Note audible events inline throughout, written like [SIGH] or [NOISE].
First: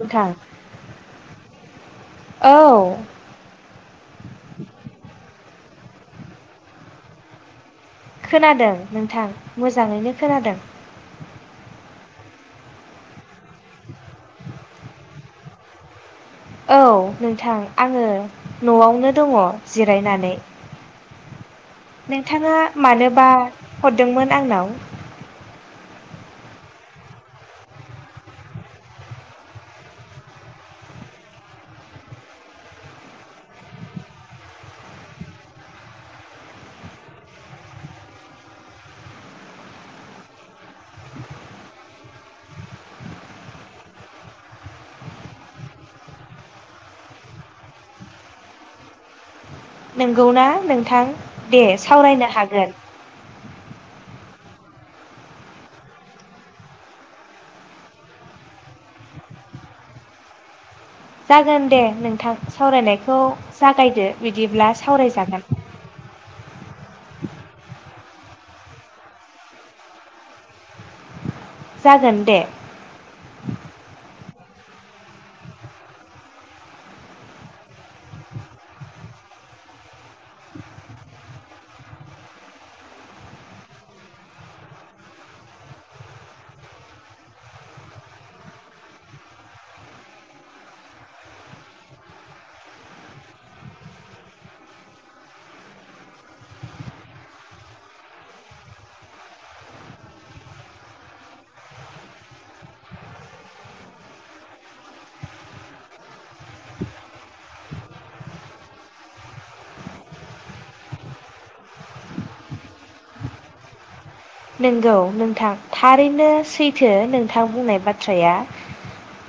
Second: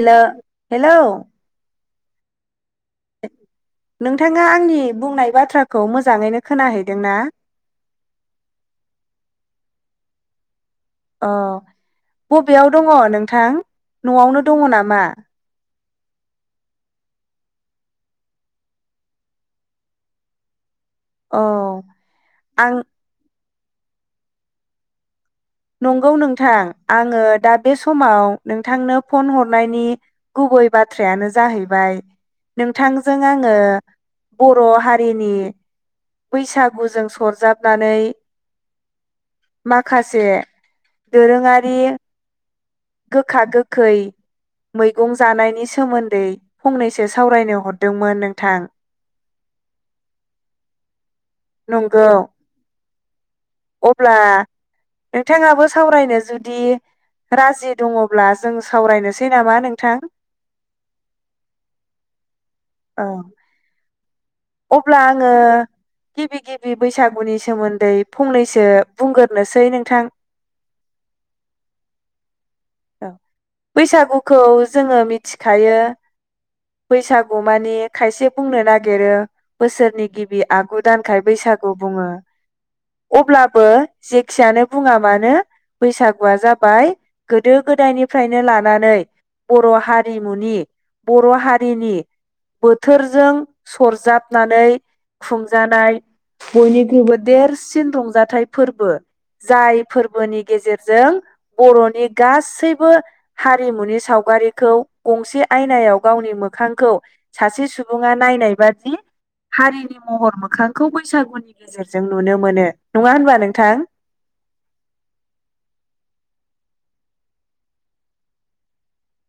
नोंथां हेलौ औ नोंथाङा आंनि बुंनाय बाथ्राखौ मोजाङैनो खोनाहैदों ना? खोनादों नोंथां मोजाङैनो खोनादों। अ बबेयाव दङ नोंथां न'आवनो दङ नामा औ नोंथां आङो न'आवनो दङ जिरायनानै। औ नोंथाङा आं मानोबा हरदोंमोन आंनाव? नंगौ नोंथां आङो दा बे समाव नोंथांनो फन हरनायनि गुबै बाथ्रायानो जाहैबाय नोंथांजों आङो बर' हारिनि बैसागुजों सरजाबनानै माखासे दोरोङारि गोखा गोखै मैगं जानायनि सोमोन्दै फंनैसो सावरायनो हरदोंमोन नोंथां नोंगौ ना नों नोंथां दे नंगौ सावरायनो हागोन। अब्ला नोंथाङाबो सावरायनो जुदि राजि दङब्ला जों सावरायनोसै नामा नोंथां? जागोन दे नोंथां औ सावरायनायखौ जागायदो बिदिब्ला अब्ला आङो सावरायजागोन। गिबि गिबि बैसागुनि सोमोन्दै फंनैसो बुंगोरनोसै नोंथां जागोन दे। औ बैसागुखौ जोङो मिथिखायो बैसागु मानि खायसे बुंनो नागिरो बोसोरनि गिबि आगु दानखाय बैसागु बुङो अब्लाबो जेखियानो बुङा मानो बैसागुआ जाबाय गोदो गोदायनिफ्रायनो लानानै बर' हारिमुनि बर' हारिनि बोथोरजों सरजाबनानै खुंजानाय बयनिख्रुइबो देरसिन रंजाथाइ फोरबो जाय फोरबोनि गेजेरजों बर'नि गासैबो हारिमुनि सावगारिखौ गंसे आयनायाव गावनि मोखांखौ सासे सुबुङा नायनाय बादि हारिनि महर मोखांखौ बैसागुनि गेजेरजों नुनो मोनो नङा होनबा नोंथां। नंगौ नोंथां थारैनो सैथो नोंथां बुंनाय बाथ्राया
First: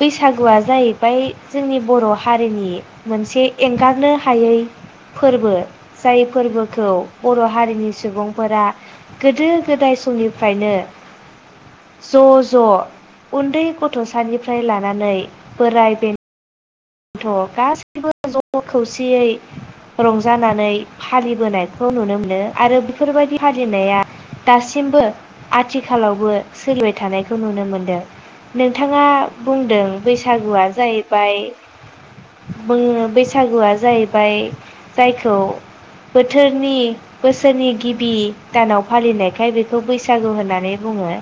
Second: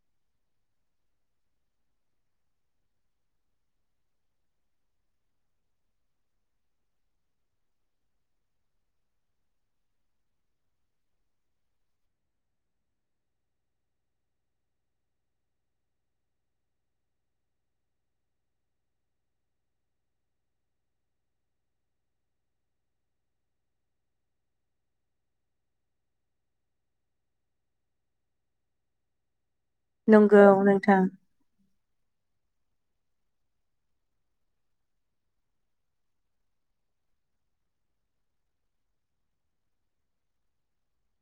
बैसागुआ जाहैबाय जोंनि बर' हारिनि मोनसे एंगारनो हायै फोरबो जाय फोरबोखौ बर' हारिनि सुबुंफोरा गोदो गोदाय समनिफ्रायनो ज' ज' उन्दै गथ'सानिफ्राय लानानै बोराय बेन थ' गासैबो ज' खौसेयै रंजानानै फालिबोनायखौ नुनो मोनदों आरो बेफोरबायदि फालिनाया दासिमबो आथिखालावबो सोलिबाय थानायखौ नुनो मोनदों नोंथाङा बुंदों नंगौ बैसागुआ नोंथां। जाहैबाय बुङो बैसागुआ जाहैबाय जायखौ बोथोरनि बोसोरनि गिबि दानाव फालिनायखाय बेखौ बैसागु होननानै बुङो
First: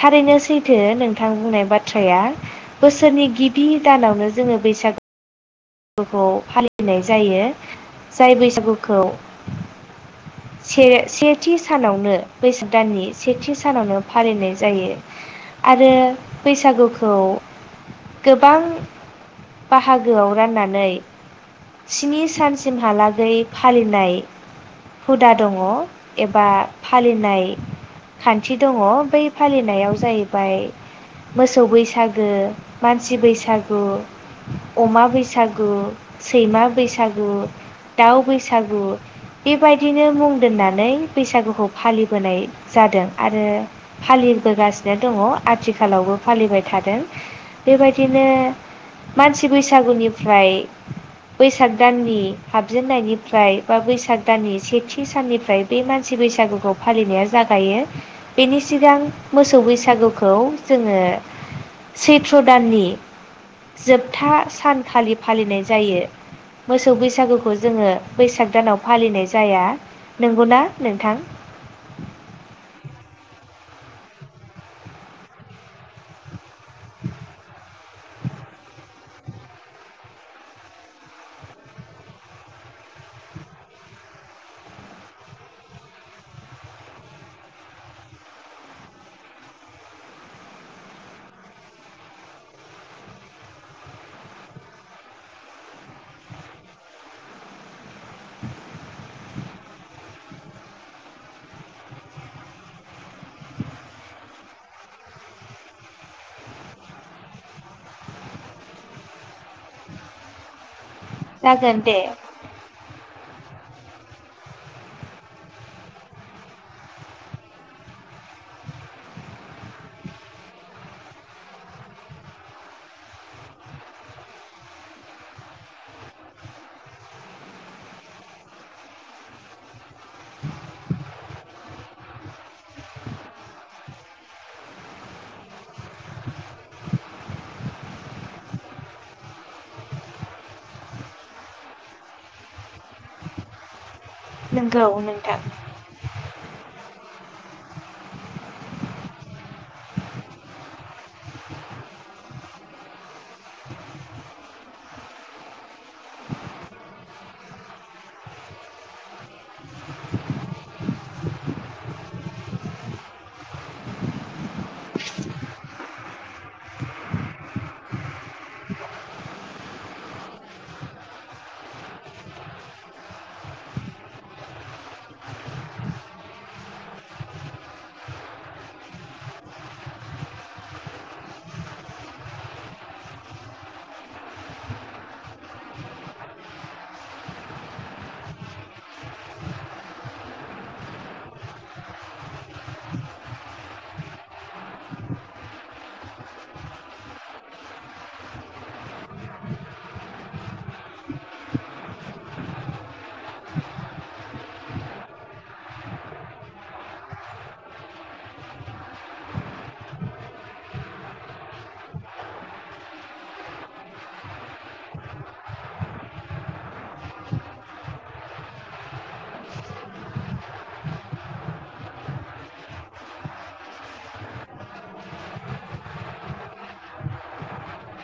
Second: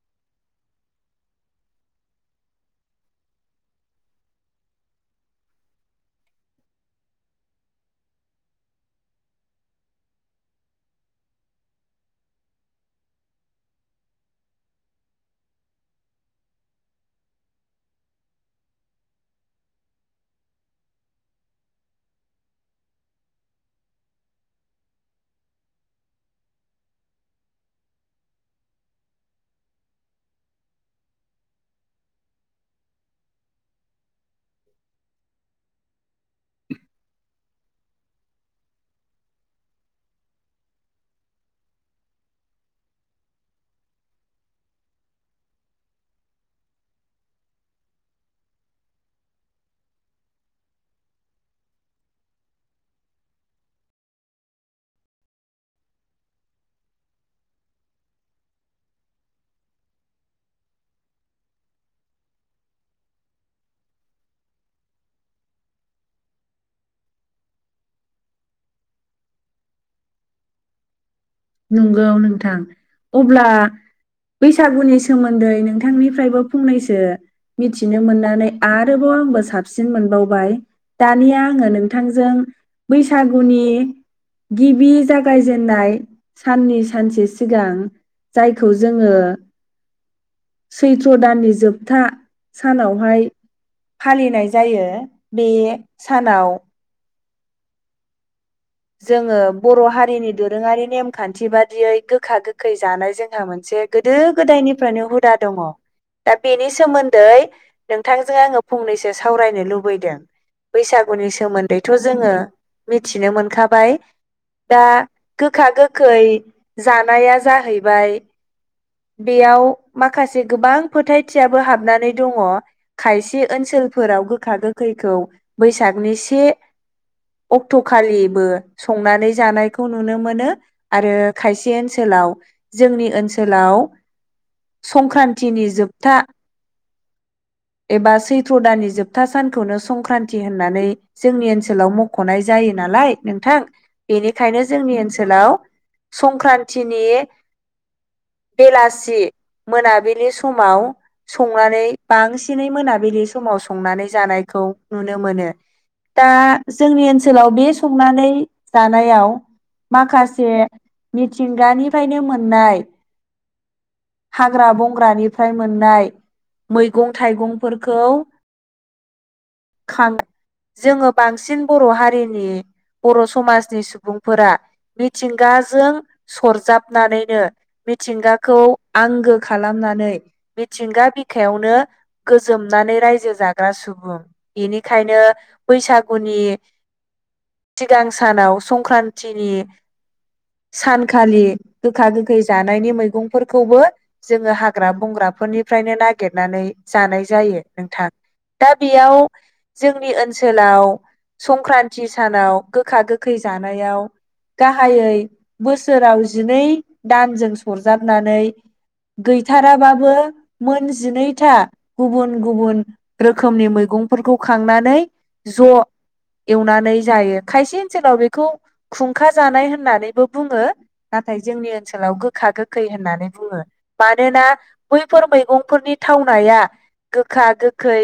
थारैनो सैथो नोंथां बुंनाय बाथ्राया बोसोरनि गिबि दानावनो जोङो बैसागु- बागुखौ फालिनाय जायो जाय बैसागुखौ से सेथि सानावनो बैसाग दाननि सेथि सानावनो फालिनाय जायो आरो बैसागुखौ गोबां बाहागोआव राननानै स्नि सानसिमहालागै फालिनाय हुदा दङ एबा फालिनाय खान्थि दङ बै फालिनायाव जाहैबाय मोसौ बैसागु मानसि बैसागु अमा बैसा बसागु सैमा बैसागु दाउ बैसागु बेबायदिनो मुं दोननानै बैसागुखौ फालिबोनाय जादों आरो फालिबोगासिनो दङ आथिखालावबो फालिबाय थादों बेबायदिनो मानसि बैसागुनि फ्राय बैसाग दाननि हाबजेननायनिफ्राय बा बैसाग दाननि सेथि साननिफ्राय बे मानसि बैसागुखौ फालिनाया जागायो बेनि सिगां मोसौ बैसागुखौ जोङो सैथ्र दाननि जोबथा सान खालि फालिनाय जायो मोसौ बैसागुखौ जोङो बैसाग दानाव फालिनाय जाया नंगौना नोंथां नंगौ नोंथां अब्ला बैसागुनि सोमोन्दै नोंथांनिफ्रायबो फंनैसो मिथिनो मोननानै आरोबाव आंबो साबसिन मोनबावबाय दानिया आङो नोंथांजों बैसागुनि गिबि जागायजेननाय साननि सानसे सिगां जायखौ जोङो सैथ्र दाननि जोबथा सानावहाय फालिनाय जायो बे सानाव जोङो बर हारिनि दोरोङारि नेमखान्थि बादियै गोखा गोखै जानाय जोंहा मोनसे गोदो गोदायनिफ्रायनो हुदा दङ दा बेनि सोमोन्दै नोंथांजों आङो फंनैसो सावरायनो लुबैदों बैसागुनि जागोन सोमोन्दैथ दे जोङो मिथिनो मोनखाब दा गोखा गोखै जानाया जाहैबाय बेयाव माखासे गोबां फोथायथियाबो हाबनानै दङ खायसे ओनसोलफोराव गोखा गोखैखौ बैसागनि से अक्टखालिबो संनानै जानायखौ नुनो मोनो आरो खायसे ओनसोलाव जोंनि ओनसोलाव संक्रान्तिनि जोबथा एबा सैथ्र दाननि जोबथा सानखौनो संक्रान्ति होननानै जोंनि ओनसोलाव मखनाय जायो नालाय नोंथां बेनिखायनो नंगौ जोंनि नोंथां ओनसोलाव संक्रान्तिनि बेलासि मोनाबिलि समाव संनानै बां बांसिनै मोनाबिलि समाव संनानै जानायखौ नुनो मोनो दा जोंनि ओनसोलाव बे संनानै जानायाव माखासे मिथिंगानिफ्रायनो मोननाय हाग्रा बंग्रानिफ्राय मोननाय मैगं थाइगंफोरखौ खां जोङो बांसिन बर हारिनि बर समाजनि सुबुंफोरा मिथिंगाजों सरजाबनानैनो मिथिंगाखौ आंगो खालामनानै मिथिंगा बिखायावनो गोजोमनानै रायजो जाग्रा सुबुं बेनिखायनो बैसागुनि सिगां सानाव संक्रान्तिनि सानखालि गोखा गोखै जा जानायनि मैगंफोरखौबो जोङो हाग्रा बंग्राफोरनिफ्रायनो नागिरनानै जानाय जायो नोंथां दा बेयाव जोंनि ओनसोलाव संक्रान्ति सानाव गोखा गोखै जानायाव गाहायै बोसोराव जिनै दानजों सरजाबनानै गैथाराबाबो मोनजिनैथा गुबुन गुबुन रोखोमनि मैगंफोरखौ खांनानै ज एवनानै जायो खायसे ओनसोलाव बेखौ खुंखा जानाय होननानैबो बुङो नाथाय जोंनि ओनसोलाव गोखा गोखै होननानै बुङो मानोना बैफोर मैगंफोरनि थावनाया गोखा गोखै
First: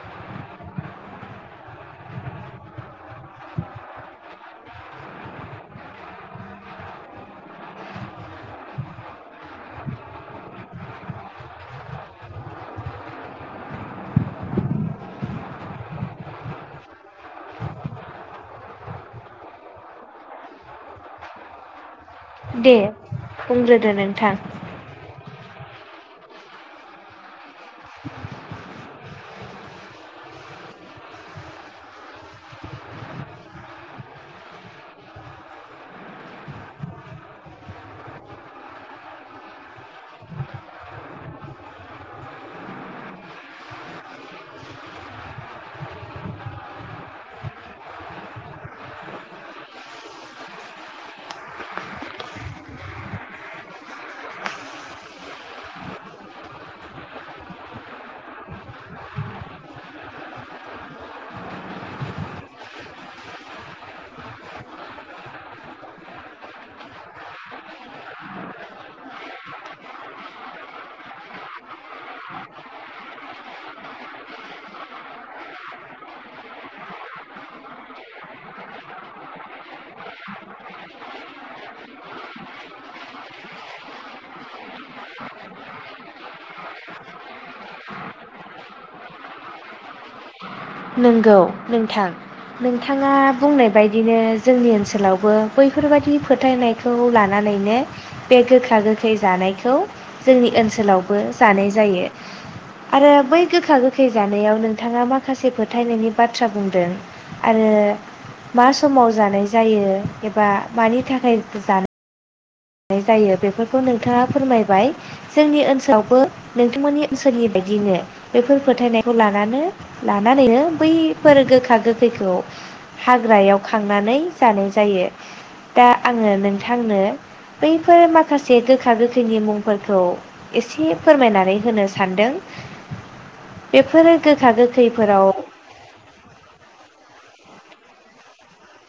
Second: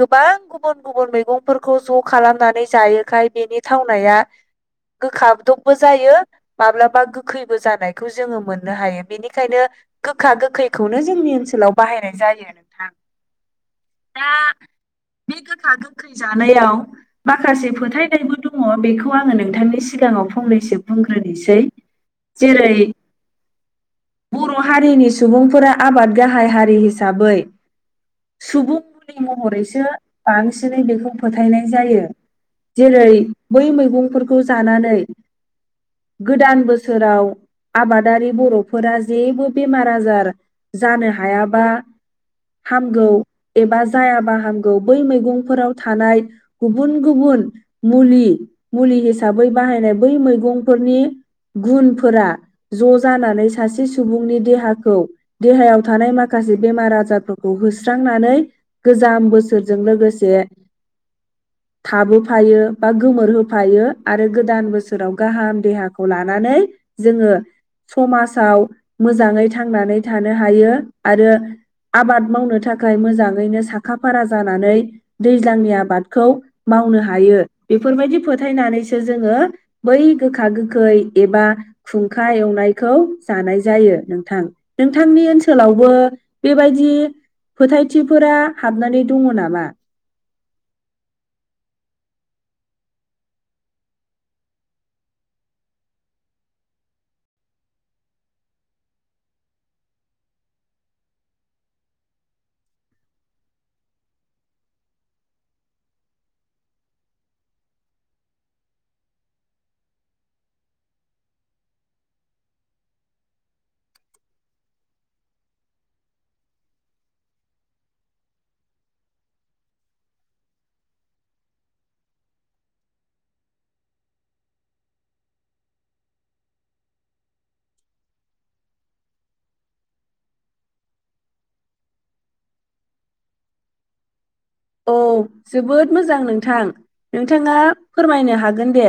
गोबां गुबुन गुबुन मैगंफोरखौ ज खालामनानै जायोखाय बेनि थावनाया गोखादबबो जायो माब्लाबा गोखैबो जानाय खौ जोङो मोननो हायो बेनिखायनो गोखा गोखैखौनो जोंनि ओनसोलाव बाहायनाय जायो नोंथां दा बे गोखा गोखै जानायाव माखासे फोथायनायबो दङ बेखौ आङो नोंथांनि सिगाङाव फंनैसो बुंग्रोनोसै जेरै दे बुंग्रोदो नोंथां नि सुबुंफोरा आबाद गाहाय हारि हिसाबै सुबुंनि महरैसो बांसिनै बेखौ फोथायनाय जायो जेरै बै मैगंफोरखौ जानानै गोदान बोसोराव आबादारि बर फोरा जेबो बेमार आजार जानो हायाबा हामगौ एबा जायाबा हामगौ बै मैगंफोराव थानाय गुबुन गुबुन मुलि मुलि हिसाबै बाहायनाय बै मैगंफोरनि गुनफोरा ज जानानै सासे सुबुंनि देहाखौ देहायाव थानाय माखासे बेमार आजारफोरखौ होस्रांनानै गोजाम बोसोरजों लोगोसे थाबोफायो बा गोमोरहोफायो आरो गोदान बोसोराव गाहाम देहाखौ लानानै जोङो समाजाव मोजाङै थांनानै थानो हायो आरो आबाद मावनो थाखाय मोजाङैनो साखा फारा जानानै दैज्लांनि आबादखौ मावनो हायो बेफोरबायदि फोथायनानैसो जोङो बै गोखा गोखै एबा खुं खुंखा एवनायखौ जानाय जायो नोंथां नोंथांनि ओनसोलावबो बेबायदि फोथायथिफोरा हाबनानै दङ नामा नंगौ नोंथां नोंथाङा बुंनाय बायदिनो जोंनि ओनसोलावबो बैफोरबायाददि फोथायनायखौ लानानैनो बे गोखा गोखै जानायखौ जोंनि ओनसोलावबो जानाय जायो आरो बै गोखा गोखै जानायाव नोंथाङा माखासे फोथायनायनि बाथ्रा बुंदों आरो मा समाव जानाय जायो एबा मानि थाखाय जानाय जायो बेफोरखौ नोंथाङा फोरमायबाय जोंनि ओनसोलावबो नोंथांमोननि ओनसोलनि बायदिनो बेफोर फोथायनायखौ लानानै लानानैनो बैफोर गोखा गोखैखौ हाग्रायाव खांनानै जानाय जायो दा आङो नोंथांनो बैफोर माखासे गोखा गोखैनि मुंफोरखौ एसे फोरमायनानै होनो सानदों बेफोरो गोखा औ गोखैफोराव जोबोद मोजां नोंथां। नोंथाङा फोरमायनो हागोन दे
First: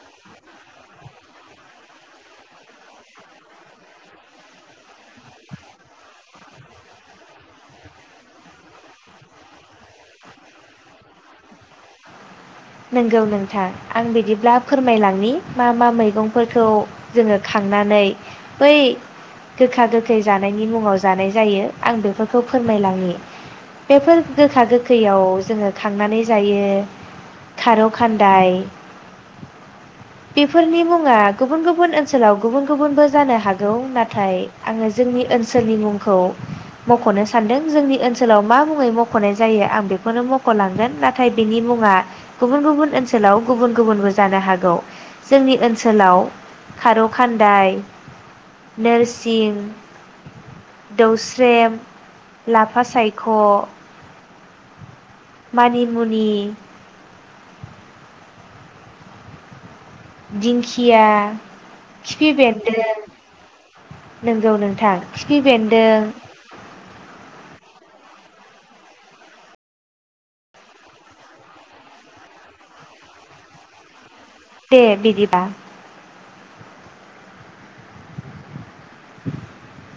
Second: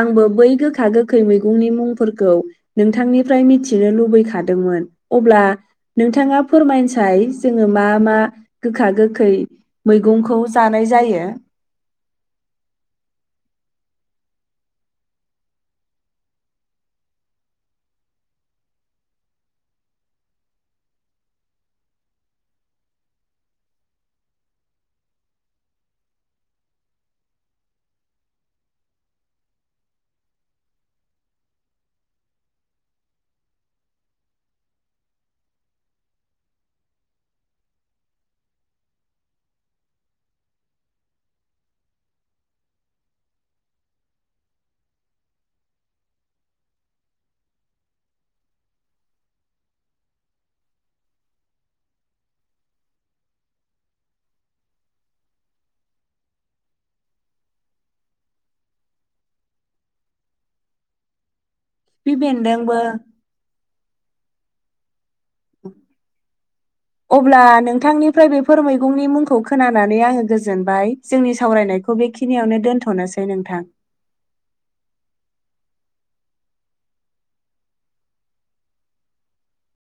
आंबो बै गोखा गोखै मैगंनि मुंफोरखौ नोंथांनिफ्राय मिथिनो लुबैखादोंमोन अब्ला नोंथाङा फोरमायसाय जोङो मा मा गोखा गोखै मैगंखौ जानाय जायो। नंगौ नोंथां आं बिदिब्ला फोरमायलाङनि मा मा मैगंफोरखौ जोङो खांनानै बै गोखा गोखै जानायनि मुङाव जानाय जायो आं बेफोरखौ फोरमायलाङि बेफोर गोखा गोखैयाव जोङो खांनानै जायो। खारौ खान्दाय बेफोरनि मुङा गुबुन गुबुन ओनसोलाव गुबुन गुबुनबो जानो हागौ नाथाय आङो जोंनि ओनसोलनि मुंखौ मखनो सानदों जोंनि ओनसोलाव मा मुङै मखनाय जायो आं बेखौनो मख'लांगोन नाथाय बेनि मुङा गुबुन गुबुन ओनसोलाव गुबुन गुबुनबो जानो हागौ जोंनि ओनसोलाव खार' खान्दाइ नोरसिं दौस्रेम लाफा सायख' मानिमुनि दिंखिया खिफि बेन्दोंबो नंगौ नोंथां। खिफि बेन्दों अब्ला नोंथांनिफ्राय बेफोर मैगंनि मुंखौ खोनानानै आङो गोजोनबाय जोंनि सावरायनायखौ बेखिनियावनो दोन्थ'नोसै नोंथां। दे बिदिबा [INAUDIBLE]